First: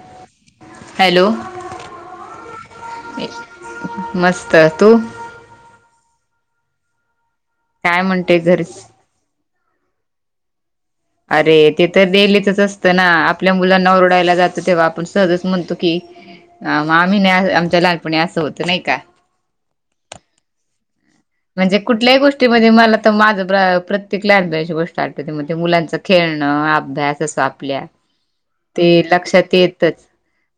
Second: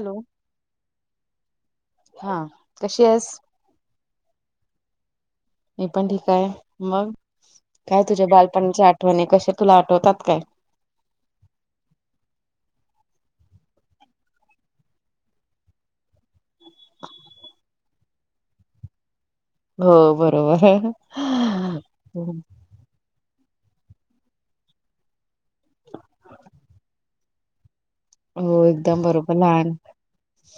Hello hello, हा कशी आहेस मस्त. तू? मी पण ठीक हाय. मग काय तुझ्या म्हणते घरी बालपणची आठवणी कशे तुला आठवतात काय? अरे ते तर डेलीचच असतं ना आपल्या मुलांना ओरडायला जातो तेव्हा आपण सहजच म्हणतो की अह मग आम्ही नाही आमच्या लहानपणी असं होत नाही का हो बरोबर. म्हणजे कुठल्याही गोष्टीमध्ये मला तर माझं ब्र प्रत्येक लहानपनाची गोष्ट आठवते. मग ते मुलांचा खेळणं, अभ्यास असो आपल्या हो ते एकदम बरोबर लक्षात लहान येतच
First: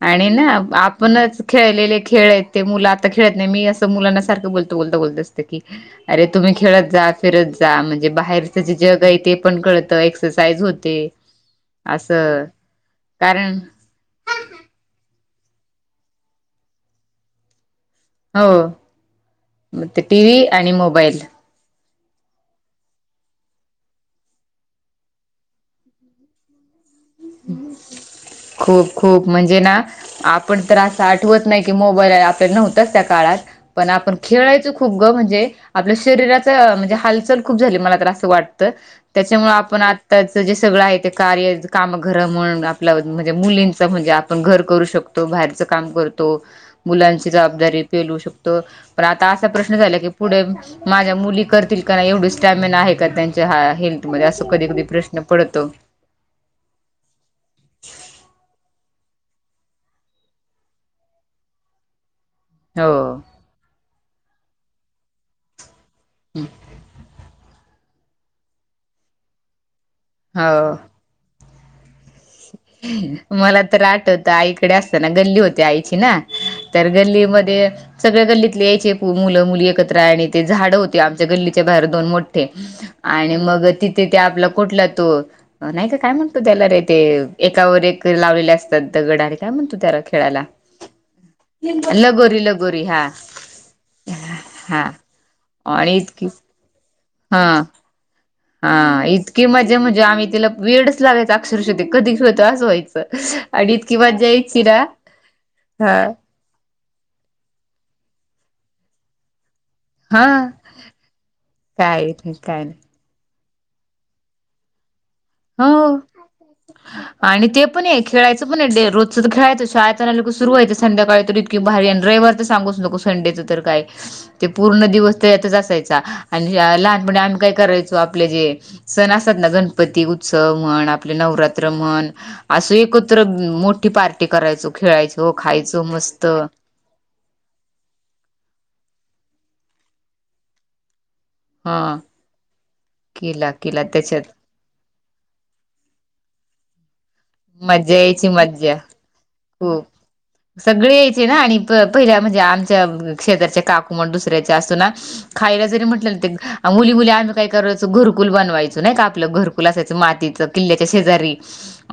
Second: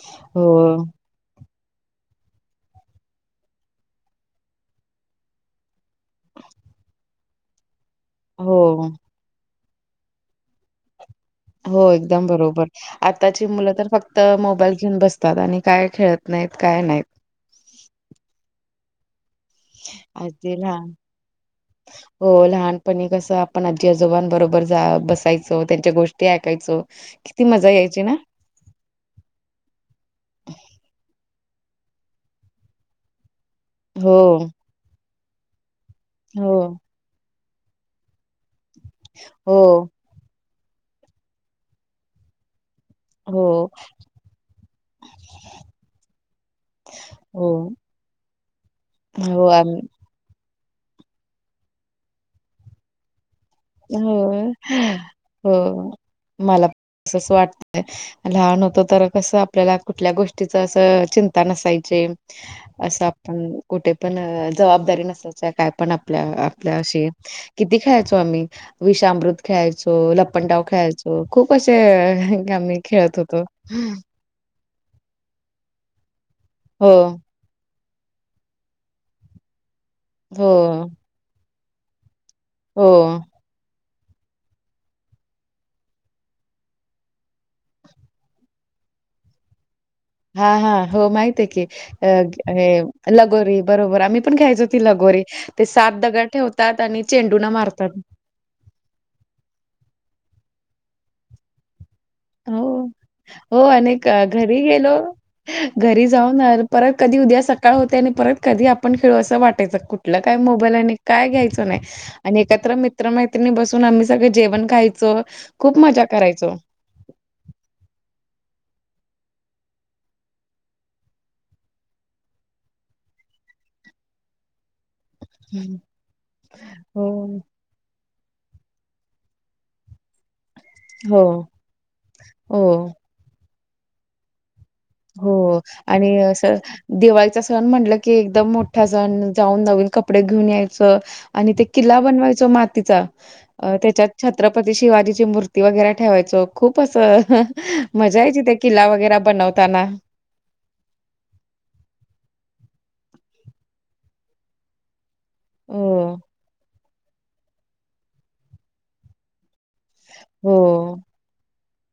आणि हो न अ-आप आपणच खेळलेले खेळ आहेत ते मुलं आता खेळत नाही मी असं मुलांना सारखं बोलता बोलता बोलतो असं की अरे तुम्ही खेळत जा. फिरत जा, म्हणजे हो बाहेरचं जे जग आहे ते पण कळत एक्ससाइज होते. हो एकदम असं बरोबर. आताची कारण मुलं तर फ क्त मोबाईल घेऊन बसतात आणि काय खेळत नाहीत काय नाहीत. हो. मग ते टी अ व्ही तेला आणि मोबाईल हो. लहानपणी कसं आपण आजी आजोबांबरोबर जा बसायचो त्यांच्या गोष्टी ऐकायचो. किती मजा यायची ना. खूप खूप म्हणजे ना आपण तर असं आठवत नाही की मोबाईल आहे आपल्या नव्हताच त्या काळात पण हो आपण खेळायचो खूप ग म्हणजे आपल्या शरीराचं हो अह म्हणजे हालचाल खूप झाली, मला तर असं वाटतं. त्याच्यामुळ हो आपण आताचं जे सगळं आहे ते कार्य काम घर म्हण आपल्या म्हणजे हो मुलींच म्हणजे आपण घर करू शकतो. बाहेरचं काम करतो. मुलांची हो जबाबदारी पेलू शकतो, पण आता हो असा प्रश्न आम झाला की पुढे माझ्या मुली करतील का नाही एवढी स्टॅमिना आहे का त्यांची ज्या ह्या हो हेल्थमध्ये असं कधी कधी प्रश्न पडतो. मलाच तस वाटतय. लहान होत तर कसं आपल्याला कुठल्या गोष्टीच असं चिंता नसायची. हो असं आपण कुठे पण जबाबदारी नसा काय पण आपल्या, आपल्या अशी किती खेळायचो आम्ही विषमृत - - खेळायचो. लपंडाव हो खेळायचो. खूप असे आम्ही खेळत होतो. मला तर आठवतं आईकडे असताना गल्ली होते आईची ना. तर हो गल्लीमध्ये - - सगळ्या गल्लीतले यायचे मुलं मुली एकत्र आणि ते हो झाडं होते आमच्या गल्लीच्या बाहेर दोन मो ठे हो आणि मग तिथे त्या आपला कुठला तो नाही का काय म्हणतो त्याला ते एकावर एक लावलेले असतात दगडा अरे काय म्हणतो तेला ते. ह, हं, हो. माहित हाय की. लगोरी अ हे लगोरी हा लगोरी बरोबर आम्ही पण खेळायचो कि हा लगोरी ते आणि सात इतकी दगड ठेव तात आणि हा चेंडून मारतात. हा इतकी मजा म्हणजे आम्ही तिला वेडच लागायच अक्षरश ते कधी खेळतो असं हो व्हायचं हो आणि इतकी क मज्जा घरी यायची ना. गेलो, घरी जाऊन आल- परत कधी उद्या सकाळ होते आणि परत कधी आपण खेळू असं वाटायचं. कु- - कुठल काय हा मोबाईल आणि काय घ्यायचं नाही काही आणि काय एकत्र नाही मि- - त्र मैत्रिणी बसून आम्ही सगळी जेवण खायचो. खूप हो मजा करायचो. आणि ते पणये खेळायचं पण ये. डे रोजचं तर खेळायचं शाळेतना लोक सुरुवायचं संध्याकाळी तरी - - कि भारी अन रविवारचं सांगुच नकोस संडेचं तर काय. [inaudible] ते पूर्ण दिवस तेज्यातचं हम्म. असायचा आणि लहानपणी आम्ही हो. काय करायचो. आपले जे सण असतात ना गणपती उ उत्सव म्हण, आपले हो, नवरात्र म्हण, असं हो, एकत्र मोठी पार करायचो खेळायचो, हो खायचो आणि मस्त. असं दिवाळीचा सण म्हटलं की एकदम मोठा सण जाऊन नवीन कपडे घेऊन यायचं. आणि ते हा किल्ला बनवायच मातीचा केला केला त्याच्यात छत्र पती शिवाजीची मूर्ती वगैरे ठेवायचो. खूप असं मजा यायची ते किल्ला वगैरे बनव हो. [inaudible] सगळे यायचे ना आणि प पहिल्या म्हणजे, आमच्या शेजारचे काकू म्हण दुसऱ्याचे असतो ना खायला जरी म्हटलं हो, ना ते मुली मुली आम्ही काय करायचो घरकुल बनवायचो नाही का आपलं घर कुला असायचं मातीच हो, किल्ल्याच्या शेजारी.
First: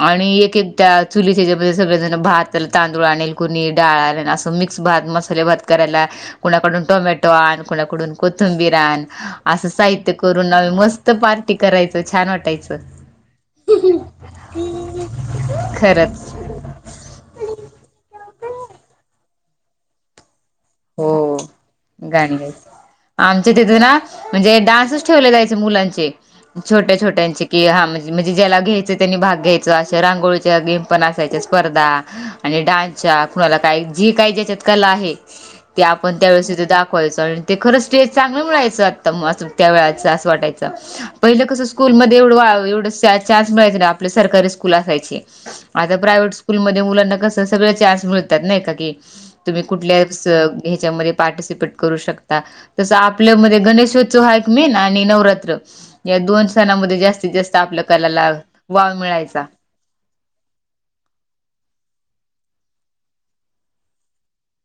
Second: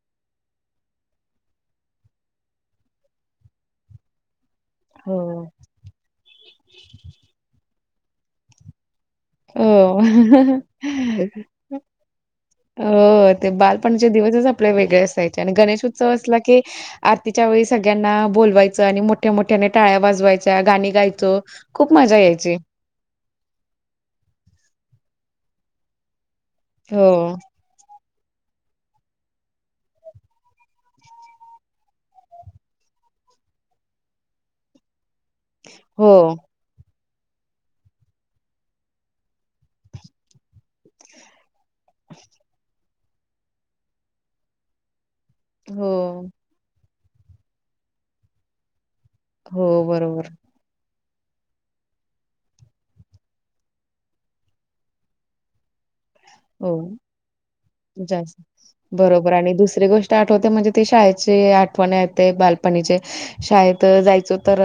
आणि एक एक त्या चुलीच्या जमध्ये सगळेजण भात तांदूळ आणल कुणी डाळ आलेल असं मिक्स स भात मसाले हो. भात करायला. कोणाकडून टोमॅटो आण, कोणाकडून कोथिंबीर आण, हो असं साहित्य करून आम्ही मस्त पार्टी करायचो छान वाटायचं हो ते बालपणाच्या दिवस आपले वेगळे असयचे आणि गणेशोत्सव अस खरंच लाकी आरतीच्या वेळी सगळ्यांना बोलवायच, आणि मोठ्या मोठ्या टाळ्या वाजवायच च्या गाणी हो गायचो खूप मजा गाणी यायची. गायच आमच्या तिथे ना म्हणजे, डान्सच ठेवले जायचे मुलांचे छोट्या हो, छोट्यांचे. कि हा म्हणजे म्हणजे ज्याला घ्यायचं त्यांनी भाग घ्यायच अशे रांगोळीच्या गेम पण असायच्या स्पर्धा. आणि डान्सच्या कुणाला काही जी काही ज्याच्यात कला आहे. ते हो, आपण त्या ववेळेस दाख ते खरं स्टेच चांगलं मिळायचं आता त्या वच असं वाटयचं पहिलं कसं स्कूल मधे एवढ एवढ चान्स मिळाय ना, आपल्या सरकारी स्कूल असायचे आता हो, प्रायवट स्ल म मुलाना कस सगळ चान्स मिळतात नाही का की तुम्ही हो, कुठल्या बरोबर. ह्याच्यामध्ये पार्टिसिपेट करू शकता. तस आपल्यामध्ये गणेशोत्सव आहे मेन आणि नवरात्र. या दोन हो, सणामध्ये जास्तीत जास्त आपल्या कलाला वाव मिळायचा. दुस री गोष्ट आठवते म्हणजे ते शाळेची आठवण येते बालपणीचे. शाळेत जायचो तर,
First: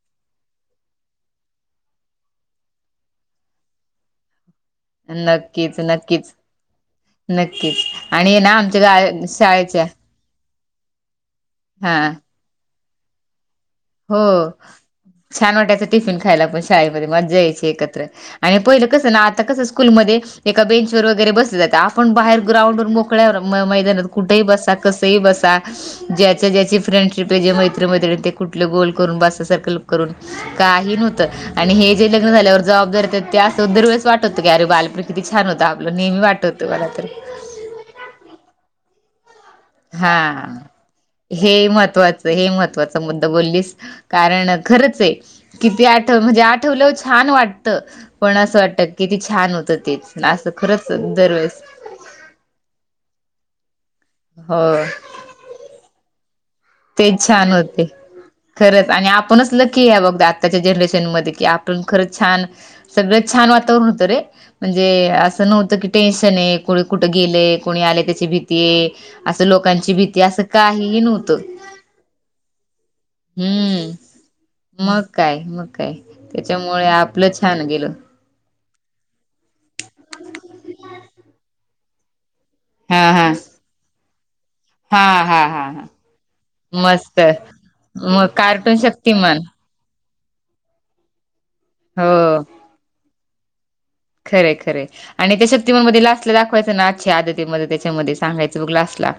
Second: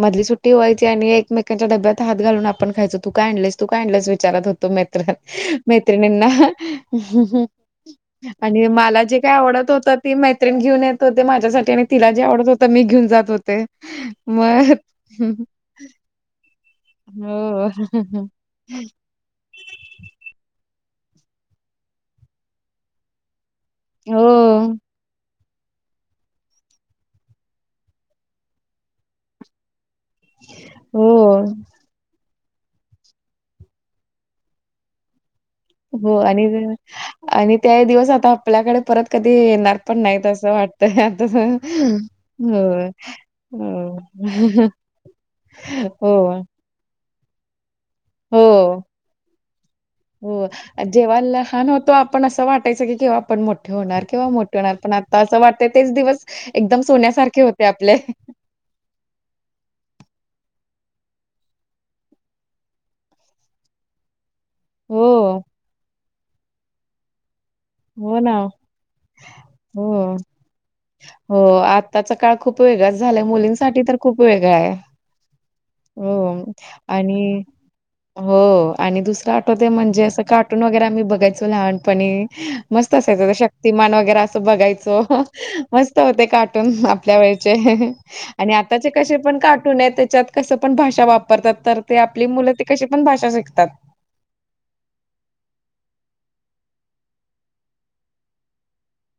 मधली सुट्टी व्हायची आणि एकमेकांच्या डब्यात हात घालून आपण खयच. तू का आणलेस तू काय, आणस विचारत होतो म नक्कीच न नाही हम्म हम. ना आणि आमच्या मला जे गा काय आवडत शाळेच्या होत ती मैत्रीरीण घेऊन येत होती. माझ्यासाठी आणि हा तिला जे आवत होत मी घेऊ जात होते. हो मग छान वाट्याच टिफिन खायला पण शाळेमध्ये मजायची हो एकत्र आणि पहिलं कस ना आता कस स्कूल मध्ये एका बेंच वगैरे बसले जात. आपण बाहेर ग्राउंड मो कळे मैदानात कुठेही हो बसा कसई बसा ज्याच्या ज्याची फ्रेंडशिप आहे मैरी मैत्रिणी ते कुठले गोल करून बसा सरखल काही नव्हत हो आणि हे जे लग् झाल्यावर जबाबदारीेत ते असं दर वेळेस वाटतं की अे बालपन किती छान होता. हो आणि आणि त्या दिवस आता आपल्याकडे परत कधी येणार पण हा नाहीत असं वाटतंय आता. हे महत्त्वाचं, हे होय, महत्वाचा मुद्दा बोललीस. कारण हो, खरंच आहे‌, किती आठव म्हणजे हो, आठवलं छान वाटत. पण असं हो. वाटत की ती छान होत तेच हो असं खरंच जेव्हा दरवेळेस. लहान होतो आपण असं वाटायचं की किंवा आपण मोठे होणार, किंवा मोठे हो होणार, पण आता असं वाटतं तेच दिवस एकदम तेच सोन्यासारखे छान होते आपले. खरंच आणि आपणच लकी या बघत आत्ताच्या जनरेशनमध्ये कि आपण खरंच छान. सगळं छान वातावरण होतं रे! म्हणजे हो, असं नव्हतं की टेन्शन आहे कोणी कुठं गेलंय. कोणी आले हो त्याची ना. भीती आहे, असं लोकांची भीती आहे, असं काहीही नव्हतं. त्याचा काळ खूप वेगळाच झालाय, मुलींसाठी हम्म तर खूप वेगळाये. त्यामुळे आपलं छान गेलं. हो आणि दुसरं आठवते म्हणजे, असं कार्टून वगैरे आम्ही बघायचो लहानपणी. मस्त हा असायचचां हा शक्तीमान वगैरे असं बघाय चो, हा हा हा हा. मस्त होते कार्टून आपल्या मस्त वेळचे, मग आणि कार्टून आताचे कसे पण शक्तिमान कार्ट पुण्यात त्याच्यात कसं पण भाषा वापरतात, तर ते आपली हो मुलं तें कशी पण भाषा शिकतात. खरय-खरय. आणि त्या शक्तीमाणमध्ये लास्टला दाखवायचं ना, अच्छी आदतीमध्ये त्याच्यामध्ये सांगायचं बघ लास्टला.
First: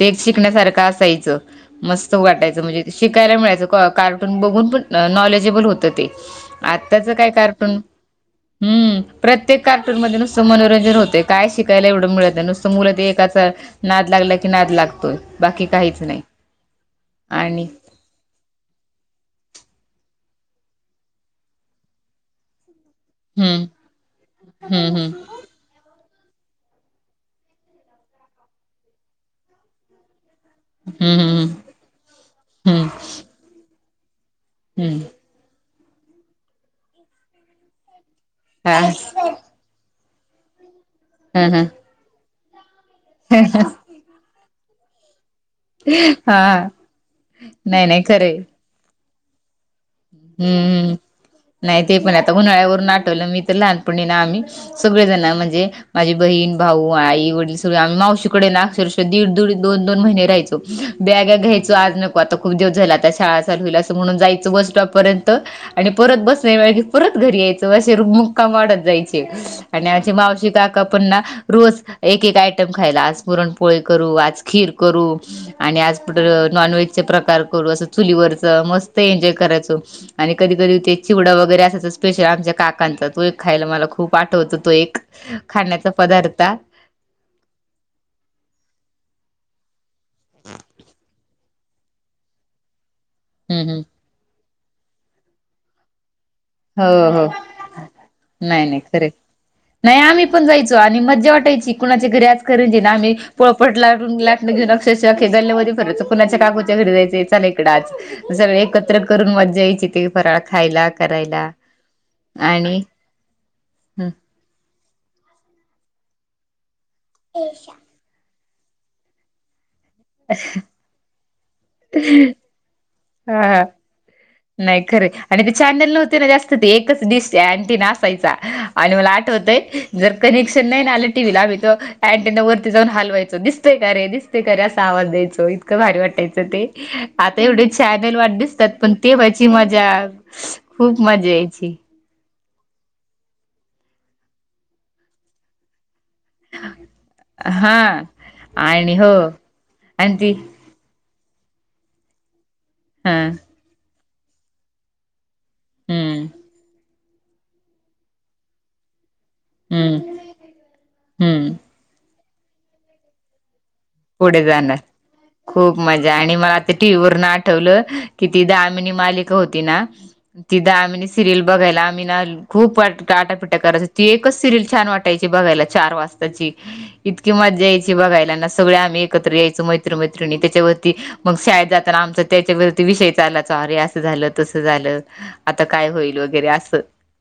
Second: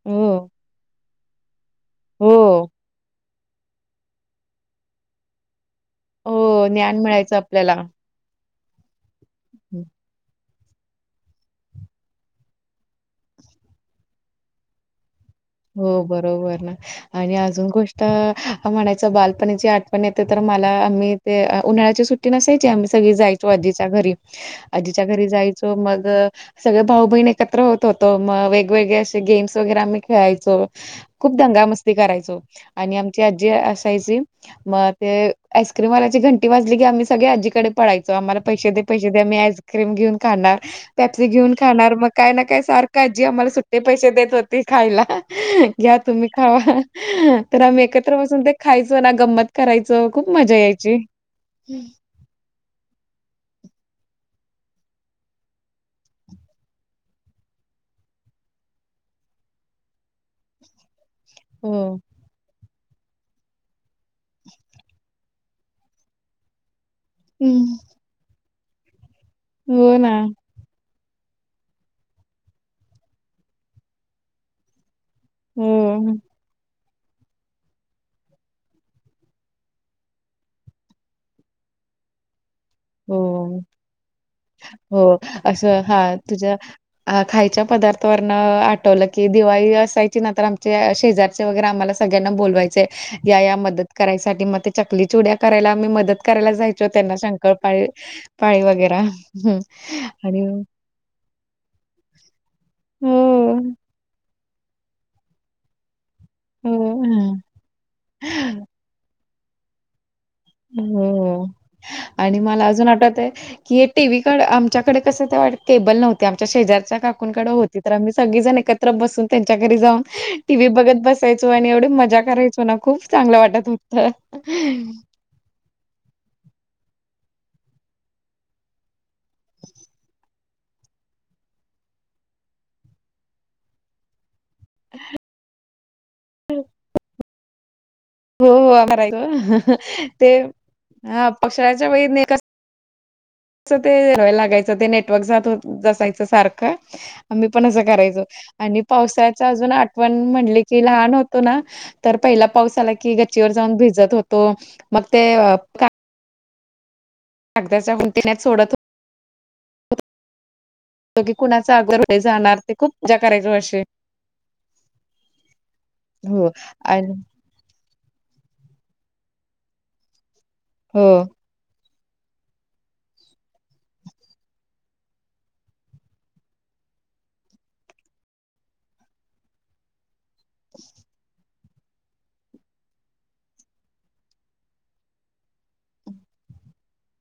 ते हो, शिकण्यासारखं असायचं, मस्त वाटायचं हो, म्हणजे शिकायला मिळायचं का कार्टून बघून पण नॉलेजेबल होत ते, हो ज्ञान आताच काय मिळायचं आपल्याला. कार्टून हम्म. प्रत्येक हं. कार्टून मध्ये नुसतं मनोरंजन होतें, काय शिकायला एवढं मिळत नुसतं मुलं ते एकाच नाद लागला की, नाद लागतोय. बाकी हो काहीच नाही बरोबर ना आणि अजून गोष्ट त म्हणायचं बालपणीची आठवण येते, तर मला मी ते उन्हाळ्याच्या सुट्टी टी नसायची, आम्ही सगळी जायचो हम्म आधीच्या घरी हम्म आधीच्या हम्म घरी जाय चो, मग सगळे भाऊ बहीण एकत्र होत होतो, मग वेगवेगळे असे गेम्स वगैरे आम्ही खेळाय चो, खूप हम्म हम्म दंगा मस्ती करायचो हम्म आणि आमची आज्जी असायची म हम्म ते आईस्क्रीमलाल्याची घंटी वाजली की, आम्ही सगळे आजी कडे पळायचो, आम्हला पैसे हा दे पैसे दे आईस्क् क्रीम घेऊन खणार, पॅप्सी हा घेऊन खणार, मग काय णा काय सारख आजी आमला सुटे पैशे देत होती खायला, घ्या तुम्ही हा हा खावा तर आम्ही नाही नाही एकत्र खरंय बसून ते खायचं ना, गंमत करायचं, खूप मजा हम्म यायची. नाही ते पण आता उन्हाळ्यावरून आठवलं, मी तर लहानपणीं आम्ही. सगळे जण म्हणजे, माझी बहीण, भाऊ, आई, वडली सगळे आम्ही मावशीकडे ना अक्षर दीड-दिड, दोन-दोन महिने राहायच. बॅगा घ्यायचो हो आज नको आता, खूप दिवस झाले, आता शाळा चालू होईल अस म्हणून जायचं, बस स्टॉप पर्यंत आणि परत बसण नाई मिळालिक परत घरी यायचो, हं. अशे मुक्काम वाढत जायच. हो आणि ना मावशी त आका पण रोज एक-एक आटम खायला, आज पुरण पोळी करू, आज खीर करू आणि आज हो कुटं नॉन व्हेज च प्रकार करू, असं चुलीवरच मस्त एंन्जोय करायचो. आणि कधी-कधी ते चिवडं वगैरे असाचं स्पेशल आमच्या काक चा, तो एक हो, खायला मला खूप आठवतो, तो एक खाण्याचा पदार्थ हा खायच्या पदार्थावरन आठवलं, कि दिवाळी असायची ना तर आमच्या शेजारची आ्हाला सगल्याना बोलवायचे, या-या हम्म हम्म मदत करायसाठी मग ते चकली चीवड्या करायला आमी मदत करायला जायचो त्यांना सांग नाय-नाय, खर नाय आम्ही आणि पण जायचो आणि मज्जा वाटायची कुणाच्या घरी आज करंजी आम्ही हो, पोळपट लाटून लाटण घेन, अक्षरशः आख्या गली मध्ये फीरायचो. कुणाच्या काकूच्या घरी जायचं हो. चाल इकडच आज, सगळे एकत्र करून मजा यायची ते फराळ खायला क हो आणि मला अजून आठवतय, की हे टी वी आमच्याकड कसं ते वाट केबल नव्हती, आमच्या शेजारच्या काकूनकडे होती, तर आम्ही सगळीजण एकत त्र बसून त्यांच्या घरी जाऊन टी व्ही बघत बसायचो, आणि एवढी मजा करायचो ना खूप चांगलं वाटत हुत. नाई खरय आणि ते चॅनल नव्हते ना जास्त, ते एकच डिश अँटीना आसायचा आणि मला आठवतय जर कनेक्शन नाही ना आल टीव्हीळा आमही तर अँटीना वरती जाऊन हलवायचो, दिसतेय का रे दिसतेय का रे असा आवाज द्यायचो इतकं भारी वाटत टायच ते, आता एवढे चॅनल वाट दिसतात पण हं तेव्हाची मजा हं तें खूप मजा पक्ष यायची वे [unintelligible] च ते लागायचं, ते नेटवर्क जात असायचं सारखं. आम्ही पण हा असं करायचो. आणि पावसाळ्याच अजून आणि आठवण ती म्हणले क कि लहान होतो ना. तर पहिला पाऊस आला हा की गचीवर जाऊन भीजत होतो. मग ते अ का हम्म. गदाच्या होड्या सोडत हो हम्म. बाकी हम्म कुणाचा अगोर पुढे जाणार. ते खूप पूजा करायचो अशी. पुढे जाणार. खूप मजा. आणि हो मला आता टीव्ही आणि वरन अट ठवलं. की ति दामिनी मालिक होती ना. ति हो, दामिनी सिरियल बघायला आम्ही ना खूप आटापिटा करायचा. ती एकच सिरियल छान वाटायची बघायला. चार वाजताची. इतकी मजा याची बघायलाना. सगळे आम्ही एकत्र यायचो. मै्र मैत्रिणी. त्याच्यावरती मग शाळेत जाताना आमच त्याच्यावरती विषय चालाचा. अरे असं झालं. तस झालं. आता काय होईल? वगैरे असं.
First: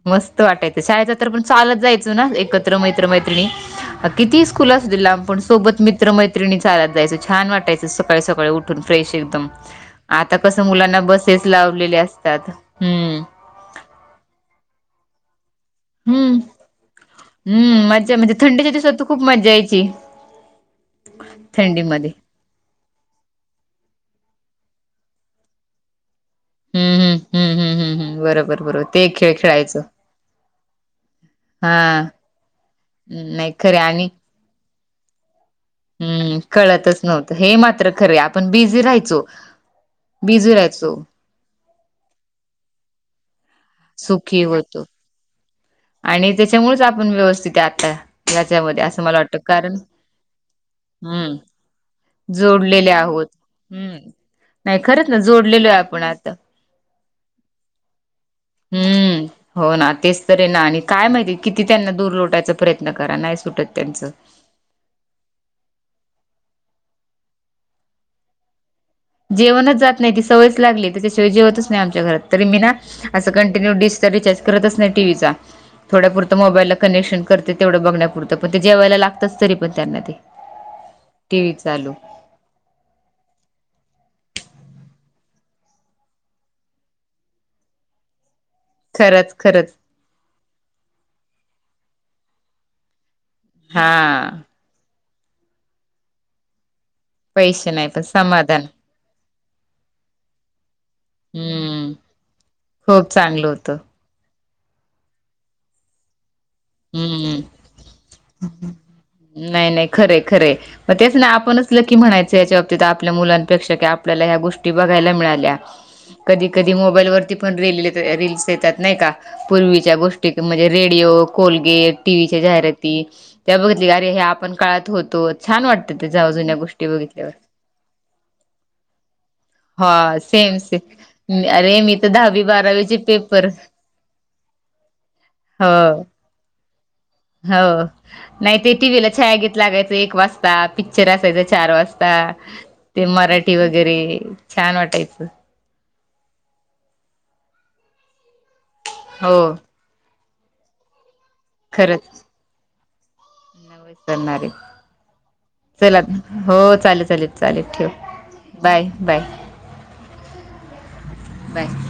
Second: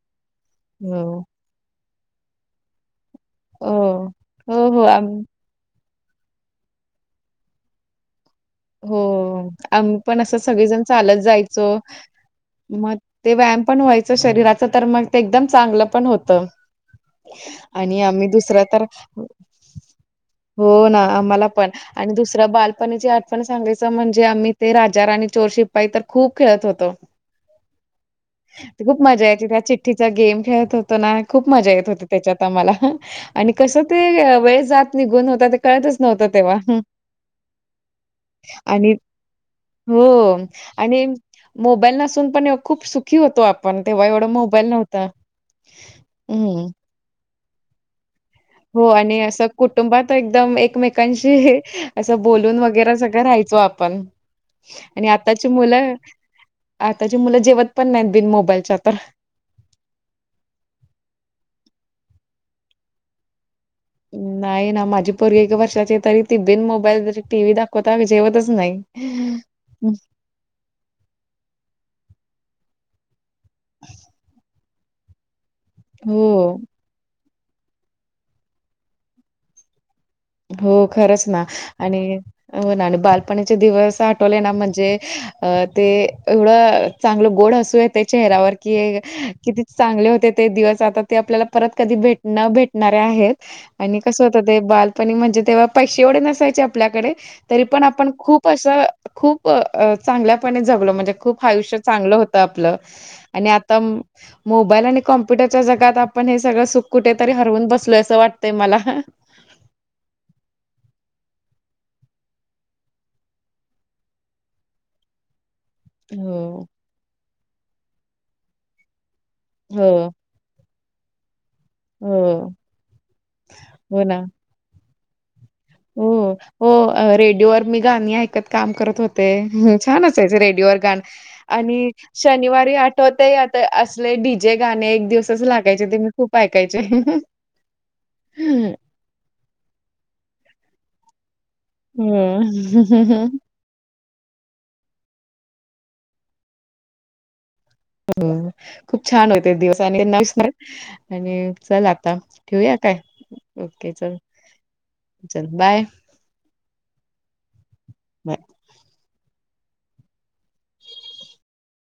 मस्त वाटायचं. शाळेेत हो, जातोर पण चालत जायचो ना एकत त्र. मित्र मैत्रीणी हो, किती हो, स्कुल हो असुदे आम लांब. पण सोबत मीत् त्रमैत्रणी चालात जायचं. छान वाटायचं सकाळीसकाळी उठ ठुन हो फ्रेश एकदम. आम्ही पण आता असं कस सगळेजण मुलांना चालत बसेस जायचो. लावलेले असतात. हम्म. शरीराच तर मग, ते एकदम चांगलं पण होत. हम् मज्जा. म्हणजे थंडीच्या दिवसात त खूप मजा यायची. हो ना. आम्हाला पण थंडीमध्ये आणि दुस र बालपणीची आठवण सांगायचं. म्हणजे आम्ही ते राजा रााणी चोर शिपपाय तर खूप खेळत होतो. हम्म हम्म, हम्म, हम्म. हम्म हम्म. बरोबर. बरोबर खूप ते मजा खेळ यायची. त्या खेळायचो चिठ्ठीचा गेम खेळत होतो ना. खूप मजा हा येत होती त्याच्यात आम्हाला. आणि नाही खरे कसं ते वेळ जात निघून होता. ते कळतच नव्हतं हम्म तेव्हा. कळतच नव्हतं हे मात्र खरय. आपण बिझी आणि राहायचो. हो बिझी राहायचो. आणि मोबाईल नसून पण, खूप सुखी होतो आपण. तेव्हा एवढं सुखी मोबाईल होतो नव्हता. आणि हम्म. त्याच्यामुळेच आपण व्यवस्थिते आता. याच्यामध्ये हो मला आणि वाटतं असं कारण कुटुंबात, एकदम हम्म एकमेकांशी असं बोलून जोडलेले वगैरे सगळं आहोत राहाय चो हम्म आपण. नाही आणि खरंच ना आताची जोडलेलो आहे मुलं आपण आता आताची मुलं जेवत पण नाहीत. बिन मोबाईलच्या तर. हम्म हो ना. तेच तरे ना. आणि काय माहिती किती त्यांना दूर लोटायचा प्रयत्न करा. नाही सुटत त्यांचं. नाही ना. माझी पोरगी एका वर्षाचीय तरी ती, बिन मोबाईल ज टीव्ही दाखवता जेवतच नाही. जेवणच जात नाही. ती सवयच लागलीय. त्याच्याशिवाय जेवतच नाही आमच्या घरात. तरी मी ना, असं कंटिन्यू डिजिटल रिचार्ज करतच नाही. टीव्ही चा. थोड्या पुुरतं हो, मोबाईलला कनेक्शन करते. तेवढं बघण्यापुरंत. पण ते जेवायला लागतच तरी पण त्यांना ते. हो, खरंच टी ना. व्ही चालू आणि हो ना. आणि बालपणाचे दिवस आठवले ना. म्हणजे अ ते एवढं चांगलं, गोड हसूयेत्या चेहऱ्यावर. कि खरंच किती खरंच चांगले होते ते दिवस. आता ते आपल्याला परत कधी भेट न भेटणारे आहेत. हा आणि कसं होत. ते बालपणी म्हणजे तेव्हा पैसे एवढे नसायचे आपल्याकडे. तरी पैसे पण, नाही आपण खूप समाधान असं खूप चांगल्यापणे जगलो. म्हणजे खूप आयुष्य हम्म चांगलं होतं आपलं. खूप चांगलं आणि होतं. आता मोबाईल आणि कॉम्प्युटरच्या जगात. आपण हे सगळं सुख कुठेतरी हम्म हरवून बसलोय. असं वाटतंय मला. नाही, नाही. खरय, खरय. मग तेच ना. आपणच लकी म्हणायचं याच्या बाबतीत. आपल्या मुलांपेक्षा. की आपल्याला ह्या गोष्टी बघायला मिळाल्या. कधी हो. कधी मोबाईल वरती पण, रल रीलस येतात नाही का. हो पूर्वीच्या गोष्टी. रेडिओ, कोलगेट, टीव्ही च्या हो जाहिराती. त्या बघितल्या की, हो अरे हे ना आप आपण काळात होतो छान वाटत हो हो रेडिओवर मी गाणी ऐकत काम करत होते छान हा असायचे सेम रेडिओवरर गाण सेम अरे आणि मी तर दहावी शनिवारी बारावीचे आठवते पेपर आता असले डी जे गाणे एक दिवसच लागायचे ते हो मी खूप पाऐकायचंय हो नाही ते टीव्हीला छाया घीेत लागायचं एक वाजता पिक्चर असायच चार हम्म वाजता ते हो. मराठी वगैरे छान वाटायचं. हो खूप छान हो होते दिवस आणिना विसणार आणि च लागता. ठेऊया काय? ओके चल णार चल बाय. चला हो चालेल चालेल चालेल ठेव. Bye bye bye.